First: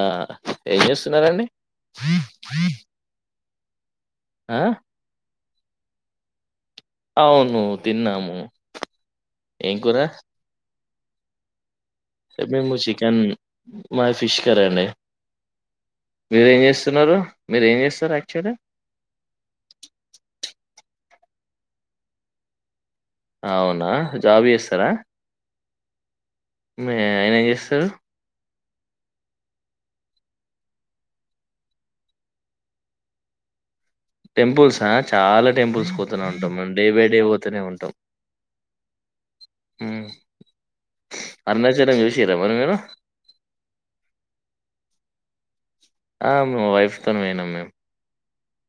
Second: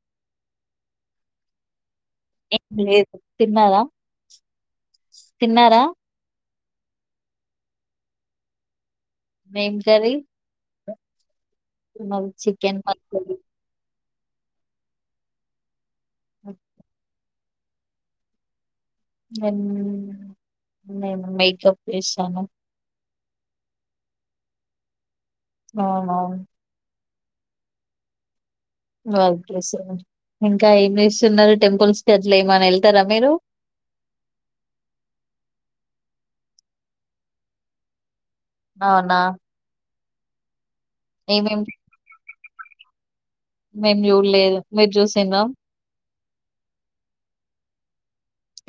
ఆ ఏం చేస్తున్నారండి ఏం లేదు తిన్నారా ఆ తిన్నారా అవును తిన్నాము ఏం కూర? వేంకర్రీ మేము చికెన్ పచ్చడి మాది ఫిష్ కర్రీ అండి మీరేం చేస్తున్నారు మీరేమ్ జేస్తారు యాక్చువలీ నేన్ నేను మేకప్ ఏసాను ఔనా జాబ్ చేస్తరా అవునవును మీ అయనేం జేస్తరు వర్కే సార్ ఇంకా ఏం చేస్తున్నారు టెంపుల్స్ కి అట్లేమన్న వెళ్తారా మీరు టెంపుల్సా చాలా టెంపుల్స్ పోతూనే ఉంటామండి డే బై డే పోతూనే ఉంటాం ఔనా ఉమ్ అరుణాచలం జూషిర్రా మరి మీరు మేమ్ చూల్లేదు మీరు చూసిండ్ర ఆమ్ వైఫ్ తోనే పోయినాం మేము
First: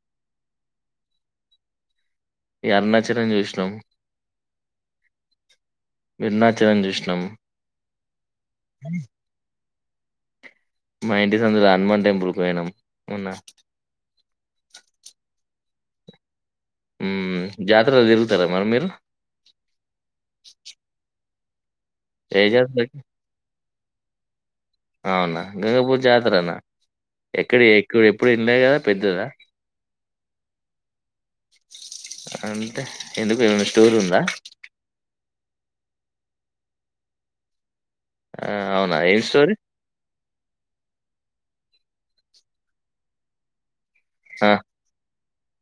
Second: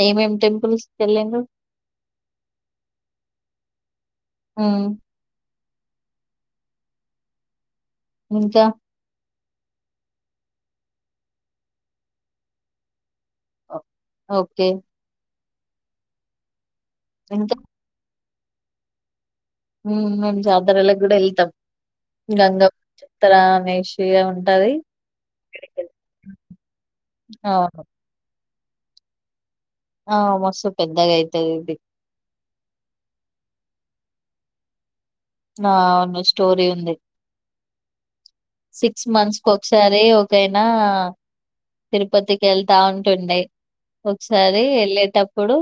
ఏమేమ్ టెంపుల్స్ కెల్లిండ్రు ఈ అరుణాచలం జూషినమ్ ఉమ్ విన్నా చలం జూషినామ్ ఇంకా మా ఇంటి సందులో హనుమాన్ టెంపుల్ కి పోయినాం మొన్న. ఒ ఓకే ఉమ్ ఇంకా జాతర్ రోజ్ తిర్ తర మరి మీరు ఏ గంగక్ జాతరకి చప్త రామేష్ [unintelligible] అవునా గంగపూర్ జాతరనా ఎక్కడ అవును ఎక్కు ఎప్పుడ్ ఎ ఉండే గద పెద్దదా ఆ మస్తు పెద్దగైతదిది అంటే ఎందుకు ఏమన స్టోరి ఉందా ఆ అవును స్టోరీ ఉంది ఆ! అవునా సిక్స్ ఏం మంత్స్ కు స్టోరీ? ఒకసారి ఓ ఒకైనా తిరుపతికి ఎళ్తా ఉంటుండే ఆ! ఒక్సారి ఎళ్ళేటప్పుడు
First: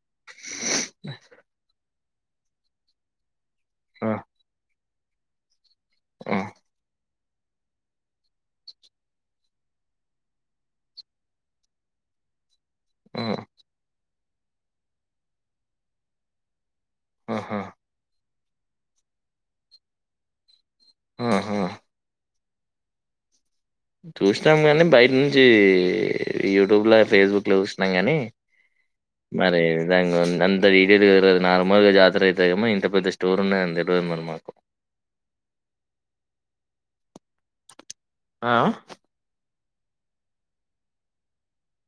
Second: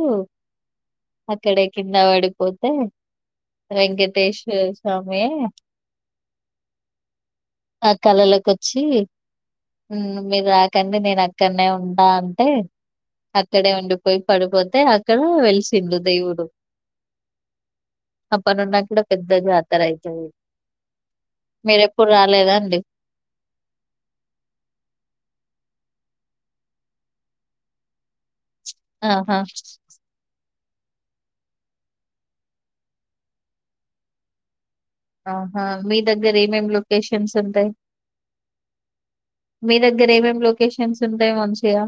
అక్కడ ఎకి కింద వడిపోతే ఆ! వెంకటేశ్వర్ సమే ఆ ఆ కళలలోకొచ్చి ఊ మీర్ రాకండి నేను అక్కనే ఉంటా అంటే, ఆ! అక్కడే ఉండిపోయి పడిపోతే అక్కడ వెలిసిండు దేవుడు. ఆహా అప్పట్నుండి అక్కడ పెద్ద జతరాయ్తది. ఆహా! మీరేప్పుడు రాలేదా? ఎ చూష్ణం గనీ బయట నుంచి యూట్యూబ్ ల, ఫేస్బుక్ల జూష్ణం గని. ఆహా మరి దంగాఉంద్ అం అది ఈది ఈది దిరగది నార్మల్గా జాతరయ్తదేమో ఇంత పెద్ద స్టోర్ ఉన్న తెల్వదు మరి మాకు. ఆహా మీ దగ్గర ఏమేమ్ లొకేషన్స్ ఉంటాయ్. ఆ మీ దగ్గర ఏమేం లొకేషన్స్ ఉంటాయ్ మంచిగా?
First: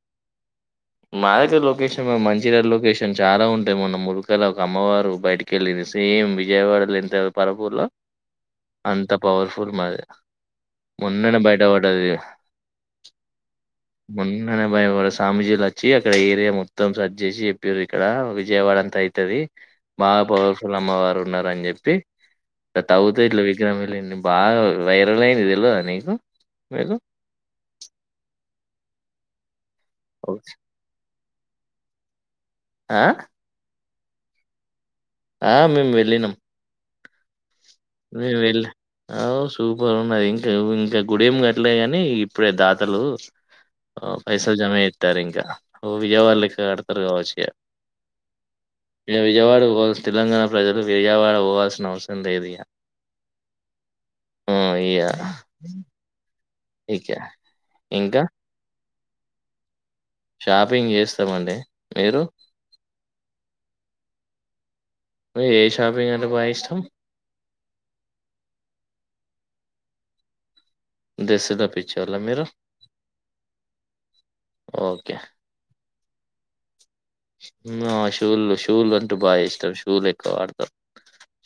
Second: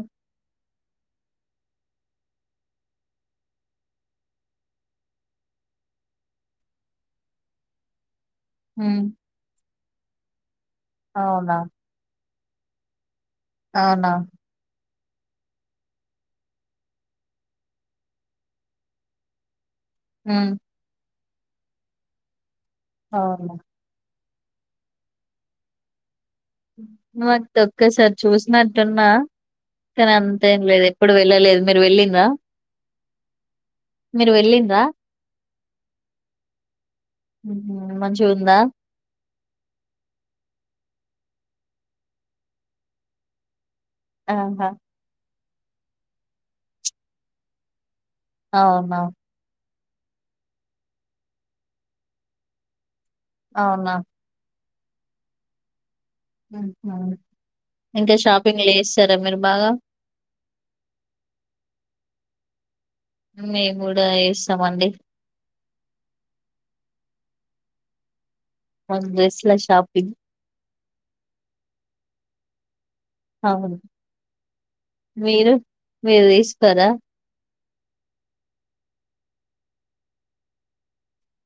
మాదగరా లొకేషన్ మంచిరల్ లొకేషన్ చాలా ఉంటాయి, మొన్న ముల్కల ఒక అమ్మవారు బయటకి ఎళ్ళింది సేమ్ విజయవాడలెన్త్ పరపూర్లో హ్మ్. అంత పవర్ఫుల్ మాది, మొన్ననే అవునా? బయటవడ్డది. అవునా? మొన్ననే భయం వరస్ రామోజీ లైక్ చ్చి అక్కడ ఏరియా మొత్తం సర్జ్ జేసి జెపిర్రు ఇక్కడ విజయవాడ అంత అయితది. బాగా హ్మ్. పవర్ ఫుల్ అమ్మవారు. ఉన్నారని జెప్పి ఇట తావ్తే ఇట్ల అవును. విగ్రహం ఎలింది బాగా వైరల్ అయింది దెల్వదా నీకు మీకు నువ్వత్తే ఒక్కసారి చూసినట్టున్నా కాని అంతేం లేదు ఎప్పుడు వెళ్ళలేదు మీరు వెళ్ళిండ్రా. ఆ మీరు వెళ్ళిండ్రా. ఆ మేం వెళ్లినం. హుహు. వె మంచిగుందా? వెళ్ళా ఓస్ సూపర్ ఉన్నది ఇంక ఇంకా గుడెం కట్టలే కాని ఇప్పుడే దాతలు ఆ పైసల్ ఆహా! జమజేత్తారు ఇంకా ఓ విజయవాడ లెక్క కడుతరు కావచ్చు ఇగ అవునా? ఇది విజయవాడకు పోద్ తెలంగాణ ప్రజలు విజయవాడ పోవాల్సిన అవసరం లేదు ఇగ అవునా మావయ్య ఇంకా షాపింగ్ లేస్ సరే మీర్ బాగా షాపింగ్ చేస్తం అండి. మీరు మేము గూడా చేస్తామండి. ఏ షాపింగ్ అంటే బాగా ఇష్టం. మన డ్రెస్ల షాపింగ్. డ్రెస్సుల పిచ్చోళ్ల మీరు అవును ఓకే. మీరు మీరు తీసుకోరా. మేమ షూలు షూలు అంటే బాగా ఇష్టం. షూలు ఎక్కువ వాడతాం.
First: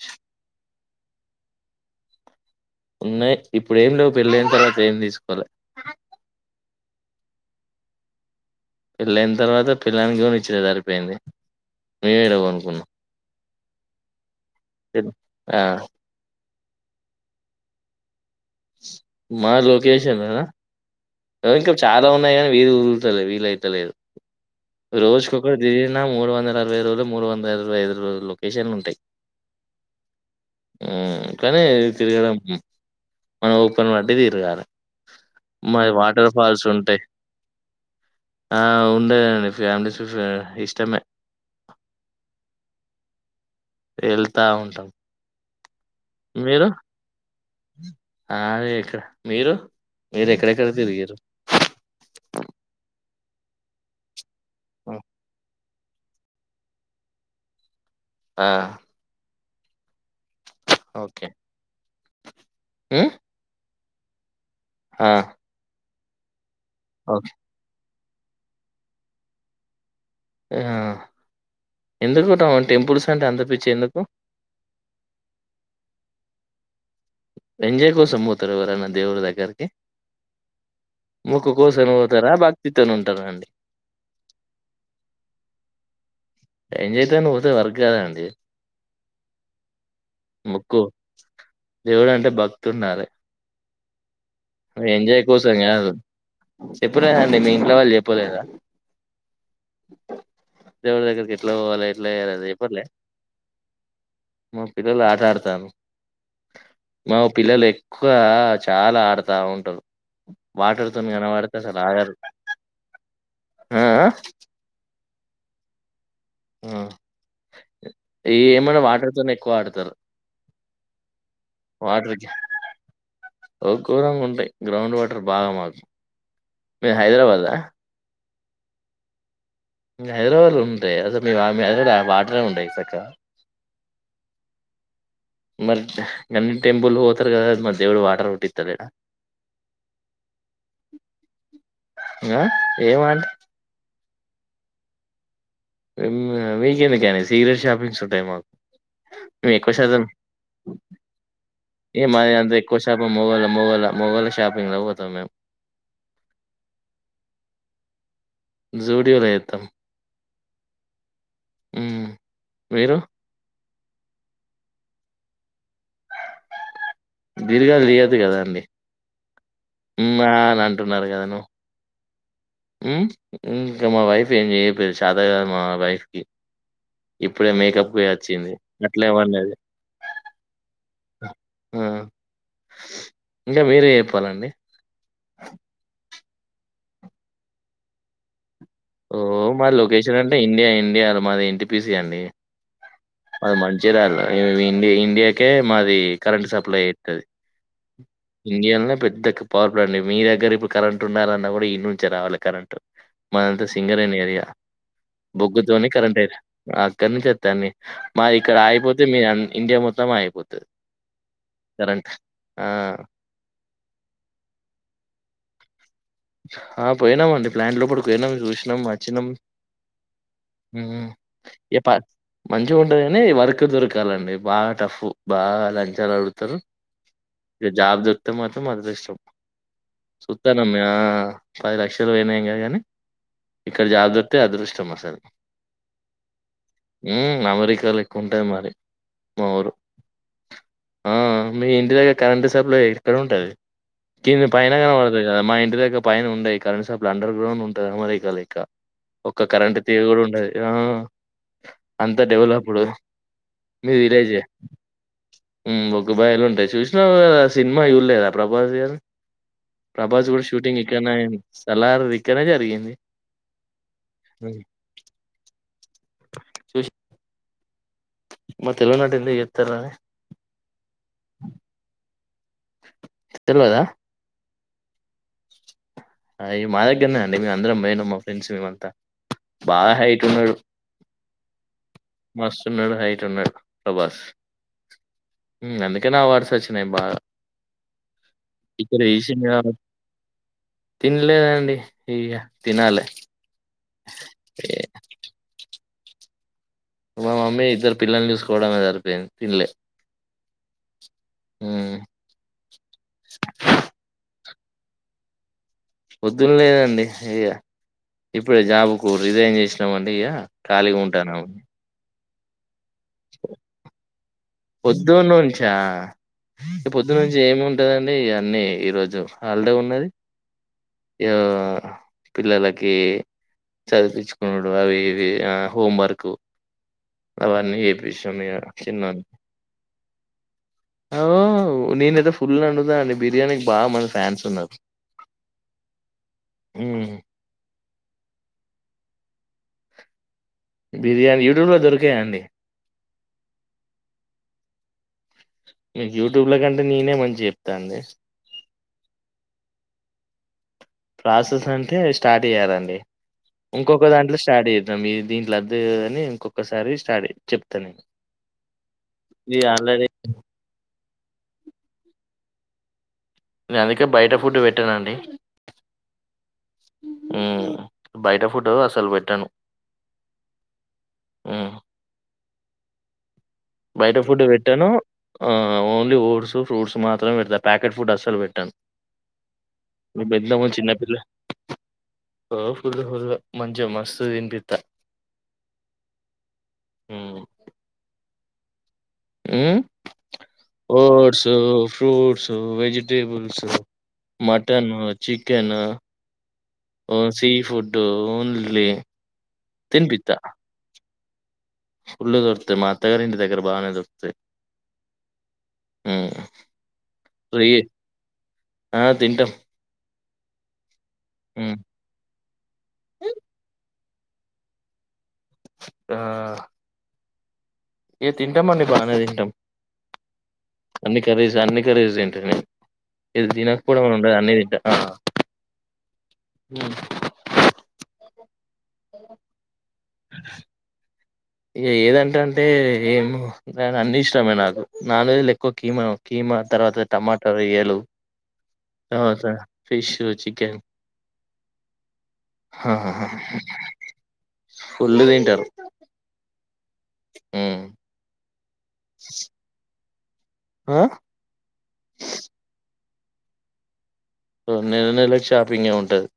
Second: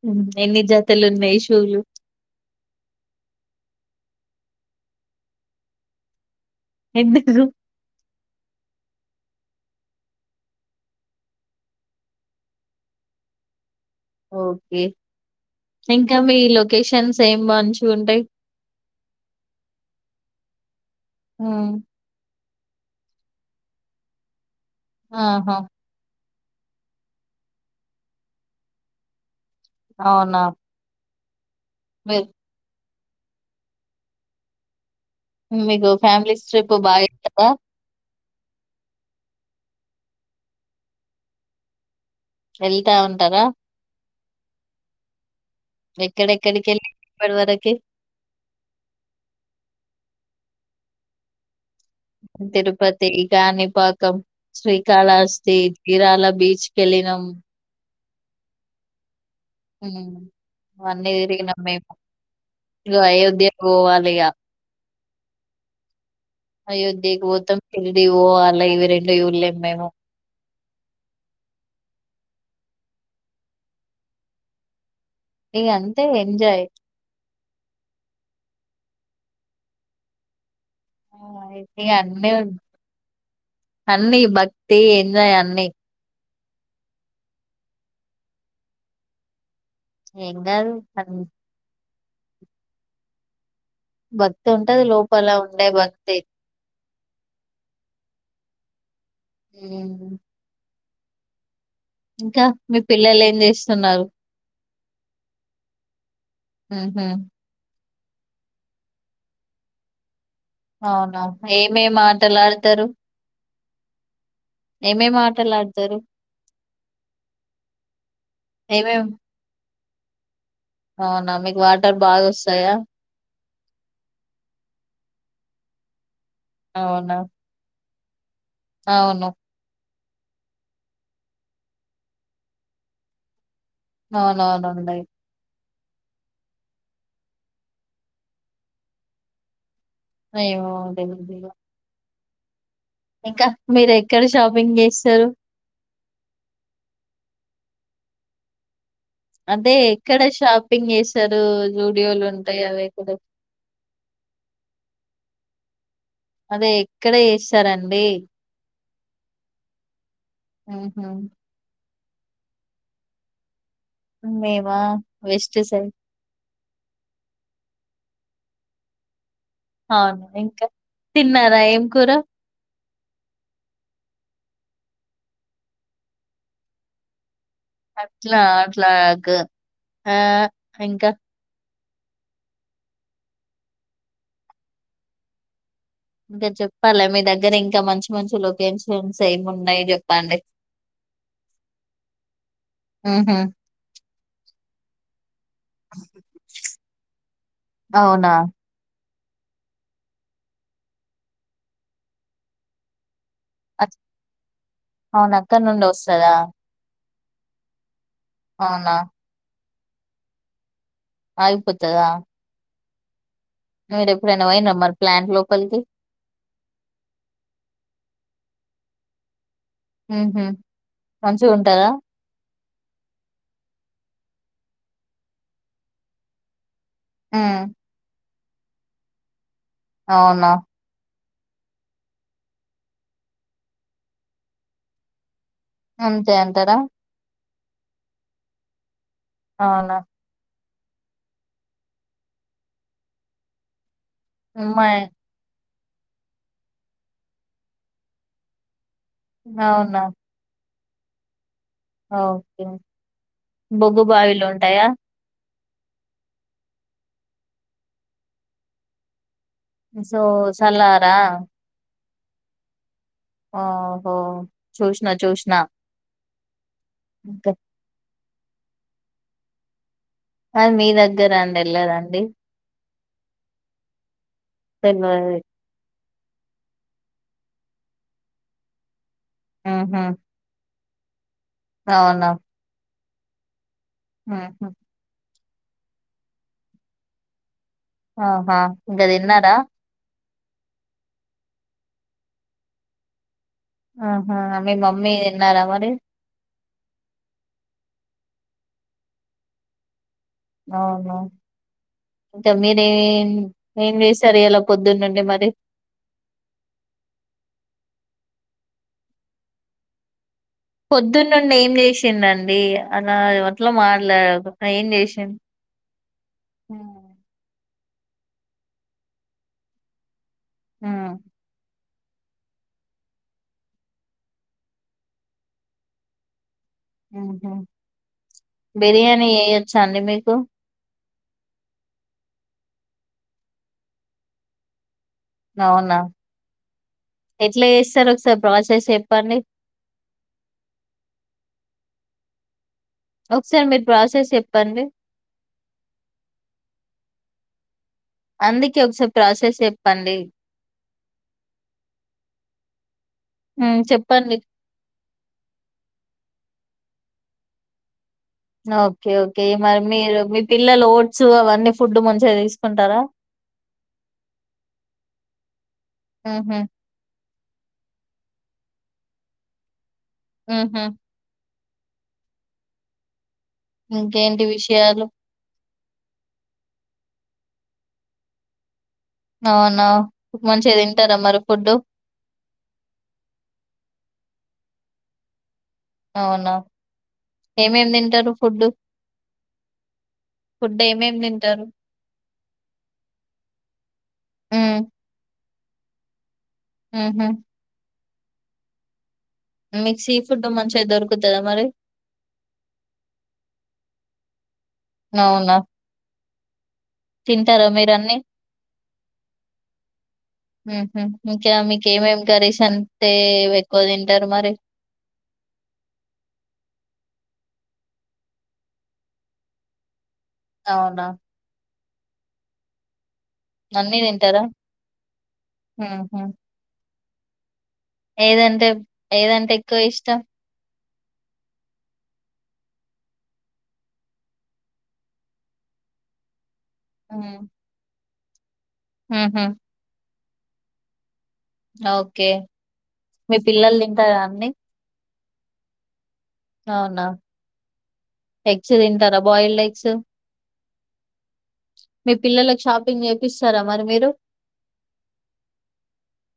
ఊ ఎన్ని జతలు ఉన్నాయి షూలు ఉన్నాయి ఇప్పుడు ఏం లేవు పెళ్ళయిన తర్వాత ఏం తీసుకోలే. ఎందుకుగు పెళ్ళయిన తర్వాత పెళ్ళానికి కొనిచ్చుడే సరిపోయింది. మేం ఏడ కొనుకున్నాం. ఓకే ఆ! ఇంక మీ లొ కేషన్స్ ఏం మంచిగ ఉంటాయి. మా లోకేషనా ర హ్మ్. ఇంక చాలా ఉన్నాయి కాని వీల్ కుదుర్తలే వీల్ అయితలేద్. రోజ్ ఆహా! కొక్కటి తిరిగిన మూడు వందల్ అరవై రోజులు మూడు వందల అరవై ఐదు రోజులు లొకేషన్లు ఉంటాయి. అవునా కని మీరు తిరగడం. మన ఓపికని బట్టి తిరగాలె. మీగో ఫ్యామిలీస్ ట్రిప్ బాగేల్తార ఆ ఉండేదండి ఫ్యామిలీస్ ఫ్రె ఇష్టమే వెళ్తా ఉంటారా ఎళ్తా ఉంటాం ఎక్కడెక్కడి మీరు? కెళ్ళి ఇప్పటి వరక్ ఆ అదే [unintelligible] మీరు ఎక్కడెక్కడ తిరిగిర్రు తిరుపత్ తి ఈ కానిపాకం హ్మ్. శ్రీకాళహస్తి ఇరాల బీచ్ కెళ్ళినాం ఆ మ్మ్ అన్ని ఓకే. తిరిగినం మేం ఇగో హ్మ్. అయోధ్య పోవాలిగా ఆ అయోధ్యకు ఓకే. వోతమ్ తీ ఇవోవాలే ఇవి రెండు చూలేం మేము మ్మ్ ఎందుకుంటవ్ టెంపుల్స్ అంటే అంతపిచి ఎందుకు ఇగ అంతే ఎంజాయ్ ఎంజాయ్ కోసం వోతరా ఎవరన్నా దేవుని దగ్గరికి మొక్కు ఇవని కోసం పోతారా? అన్ని భక్తితోని ఉంటారా అండి? అన్నీ భక్తి ఎంజాయ్ అన్నీ, ఎంజాయ్ తోని వోతే వర్కాదండి ఏంగాద్ సర్ దేవుడంటే భక్తి ఉండాలే భక్తి ఉంటది ఎంజాయ్ లోపల కోసం ఉండే కాదు, భక్తి చెప్పలేదండి మీ ఇంట్లో వాళ్ళు చెప్పలేదా. ఊ దేవుని దగ్గరికి ఎట్లా పోవాలి ఎట్లా చేయాలా అదే పలే పిల్లలు ఏం చేస్తున్నారు మా పిల్లలు ఆట ఆడతాను మ్మ్ హ్మ్ ఎక్కువ చాలా ఆడుతూ ఉండు అవునా ఏమేం ఆటలాడుతరు ఊ ఆడతారు ఉ ఆ ఏమన్నా ఏమేం వాటర్తోనే ఎక్కువ ఆడతారు అవునా మీకు వాటర్ బాగా వాటర్కి వస్తాయా కూరంగా ఉంటాయి గ్రౌండ్ వాటర్ బాగా మాకు మీరు అవునా హైదరాబాద్ ఆ అవును హైదరాబాద్ లో ఉంటాయి అసలు హైదరాబాద్ వాటర్ ఉంటాయి సక్కగ అవును అవును ఉండయి మరి గన్నీ టెంపుల్ పోతారు కదా మరి దేవుడు వాటర్ పుట్టింతలేడ అయ్యో ఎమో ఎమో ఉంటాయి గుగిల్లు [unintelligible] ఇంకా మీర ఎక్కడ షాపింగ్ చేస్తారు వీకందకని సీక్రెట్ షాపింగ్స్ ఉంటాయి మాకు, మే అంటే ఎక్కువ శాతం ఎక్కడ షాపింగ్ చేస్తారు ఏ జూడియోలు మాది అ ఉంటాయి ఎక్కువ అవి ఎక్కడ శాతం మొగోళ్ళు మొగోళ్ళు మొగోళ్ళు షాపింగ్ లో కు పోతాం మేము అదే ఎక్కడ చేస్తారండి జూడియోల చేతం ఉహు హు మీరు మేవా వెస్ట్ సైడ్ దీర్ఘాలు తీయొద్దు కదా అండి, అవును ఇంకా నువ్వు. తిన్నారా ఏం కూర ఇంకా మా వైఫ్ ఏం చేయపోయేది చేతగాదు మా వైఫ్ కి, అట్లా అట్లా గ ఆ ఇంకా హు ఇంకా మీరే చెప్పాలండి, ఇంకా చెప్పాలా మీ దగ్గర ఇంకా మంచి మంచి లో ఓ మాది లొకేషన్ అంటే ఇండియా ఇండియా మాది ఎన్టీపిసి అండి, హుహు. మాది మంచిర్యాల ఇండి ఇండియాకే మాది కరెంట్ సప్లై చేస్తది అవునా? ఇండియాలానే పెద్ద, పవర్ ప్లాంట్ మీ దగ్గర ఇప్పుడు కరెంట్ ఉండాలా అన్న కూడా ఇన్ని నుంచే రావాలి కరెంట్, మాది అంతా అచ్ సింగరేణి ఏరియా అవునా? బొగ్గు అక్కడి నుండే తోని కరెంట్ ఐ వస్తదా? ఆ ఇక్కడ నుంచి వస్తే అన్ని స మాయి ఇక్కడ అవునా? ఆగిపోతే మీ ఆ ఇండియా మొత్తం మొత్తం ఆగిపోతాది ఆగిపోతదా మీరు ఎప్పుడన్నా పోయిన మరి ప్లాంట్ లోపలికి, ఆ పోయినాము అండి ప్లాంట్ లోపలికి పోయినాం చూసినాం వచ్చినాం, ఉహ హ్మ్ మంచిగా ఇగ ఉంటాదా, ప మంచిగా ఉంటుంది కానీ వర్క్ దొరకాలండి బాగా టఫ్ బాగా లంచాలు ఆడుగుతారు, హ్మ్. ఇగా జాబు దొరికితే మాత్రం అదృష్టం అవున చూత్తన్నాం ఆ పది లక్షలు పోయినా ఏం కాదు కానీ ఇక్కడ జాబ్ దొరికితే అదృష్టం అసలు అంతే అంటారా అమెరికాలో ఎక్కువ ఉంటాయి మరి మా ఊరు అవునా ఆ మీ ఇంటి దగ్గర కరెంటు సప్లై ఇక్కడ ఉంటది కింది పైన మయ్ కనపడుతది కద మా ఇ టి దగ్గర పైన ఉండయి కరంట్షాప్లు అండర్గ్రౌండ్ ఉంటది [unintelligible] మరి ఇక ఒక కరెంట్ అవునా? తీగ కూడా ఉండది [unintelligible] అంత ఓకే డెవలప్‌డ్ బొగ్గు బాయిలు ఉంటాయా మ్మ్ బొగ్గు బాయిలుంటాయి చూసినావు కదా సినిమా చూడలేదా ప్రభాస్ గారు సో టింగ్ ఇక్కడ్ నే చల్లారా? అయిన్ సలా లారు విక్కనే జరిగింది ఓహో హ్మ్. చూస్నా చూస్నా మా తెలుగునాటెందుకు చేత్తారా ఆ మీ దగ్గర అండి వెళ్ళదండి తెల్వదా పెన్ను అది అయ్ మా దగ్గరనే అండి మే అందరం మేము మా ఫ్రెండ్స్ మేమంతా బాగా ఉహు హైట్ ఉన్నాడు మాస్తున్నడడు హైటు టున్నడ్ ఆహా అందుకేనా అవార్డ్స్ వచ్చినయి బాగా ఆహా ఇంక ఇక్కడ తీసింది తిన్నారా గాబ తినలేదండి ఇక తినాలి ఆహా మీ మమ్మీ తిన్నారా మరి మా మమ్మీ ఇద్దరు పిల్లల్ని చూసుకోవడమే సరిపోయింది తిన్లే అవునా ఇక మీరేం ఏం చేశారియ్యేలా పొద్దున్నుండి మరి పొద్దున లేదండి ఇక ఇప్పుడే జాబ్ కు రిజైన్ చేసినామండి ఇక పొద్దున్నుండి ఏం చేసిండన్ దీగ అలా ఆది వట్ల మాట్లాడకు ఏం పొద్దున్న చేసిండు నుంచా పొద్దునుంచి ఏమ్ ఏం ఉంటదండి అన్నీ ఈ రోజు హాలిడే ఉన్నది ఉమ్ యో పిల్లలకి చదిపించుకునుడు అవి ఇవి ఆ హోంవర్క్ హా హా బిర్యానీ చేయచ్చ అండి మీకు ఔ నేనైతే ఫుల్ అండుతా అండి బిర్యానీకి బాగా మంది ఫ్యాన్స్ ఉన్నారు నవునా మ్మ్ ఎట్లే చెస్ సార్ ఒకసారి ప్రాసెస్ చెప్పండి బిర్యానీ యూట్యూబ్లో ధోర్కయ అండి ఒకసారి మీరు ప్రాసెస్ చెప్పండి మీకు యూట్యూబ్ లో కంటే నీనే మంచిగా చెప్తా అండి అందుకే ఒకసప్ ప్రాసెస్ చెప్పండి ప్రాసెస్ అంటే స్టార్ట్ చేయాలండి హ్మ్ ఇంకొక్క చెప్పండి దాంట్లో స్టార్ట్ చేద్దాం ఇగ దీంట్ల అద్దు కాని ఇంకొ ఒకసారి స్టార్ట్ చెయ్ చెప్తా నేన్ ఓకే ఓకే మరి మీరు మీ పిల్లలు ఓట్ సువ్ అవన్నీ ఫుడ్ మంచిగా తీసుకుంటారా నేను అందుకే బయట ఫుడ్ వెట్టానండి హుహు. ఉమ్ బయట ఫుడ్ అసలు వెట్టాను ఆహా బయట ఫుడ్ ఇంకేంటి వెట్టాను విషయాలు? ఆ ఓన్లీ ఓట్స్ ఫ్రూట్స్ మాత్రమే వెడుతా ప్యాకెట్ ఫుడ్ అస్సలు వెట్టంను అవునా! మీ బెడ్ ల ఏమో మంచిగా తింటారా చిన్నపిల్ల మరి ఫుడ్డు? ఓ ఫుల్ ఫుల్ మంచిగా మస్తు తనిపి త అవునా ఏమేమి తింటారు ఫుడ్ ఉ ఏమేమి ఓట్స్ తింటారు? ఫ్రూట్స్ వెజిటేబుల్స్ హ్మ్. మటన్ చిక్ కెన ఓ హుహు. సి ఫుడ్ దోన్లీ మీకు సీ ఫుడ్ మంచిగా దొరుకు తుద అ మరి ఫుల్లు దొరుకుతాయి మా అత్తగారి ఇంటికాడ బాగానే దొరుకుతాయి అవునా హ్మ్. తింటారా ఫ్రీ మీరు అన్నీ ఆ! తింటాం. ఉహు ఇంకా హ్మ్. మీకు ఏమేమి కర్రీస్ అంటే ఎక్కువ తిన్ ఉంటారు మరి ఆ ఏ తింటాం మండి బాగానే తింటాం అవునా! అన్ని కర్రీస్ అన్ని కర్రీస్ తింటేనే ఇది తినక అన్నీ పోవడం అని ఉండదు తింటారా? అన్నీ తింటా ఆ హుహు. ఏదంటే ఏదంటే ఎక్కువ ఇష్టం అ ఇగ ఏదంట అంటే ఏమో అన్ని ఇష్టమే నాకు నాన్ వెజ్ లో ఎక్కువ కీమా కీమా తర్వాత హ్మ్. టమాటా రొయ్యలు అ హుహు. స ఫిష్షు చికెన్ ఓకే మీ పిల్లలు తింటార అండి పుళ్ళు తింటారు అవునా హ్మ్. ఎగ్ ఎగ్స్ తింటారా బాయ్ ఎగ్సు ఆ మీ పిల్లలకు షాపింగ్ చేపిస్తారా మరి మీరు ఆ నెల నెల షాపింగే ఉంటది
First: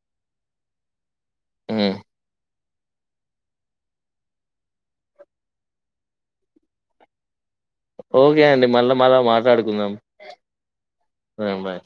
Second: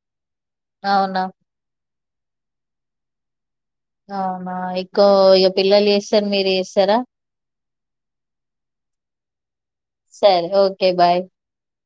అవునా ఆ అవునా ఎక్కువ ఇ పిల్లలు చేస్తారు మీరు చేస్తారా ఓకే అండి మళ్ళా మళా మాట్లాడుకుందాం సరే. ఓకే. బాయ్. ఆ బాయ్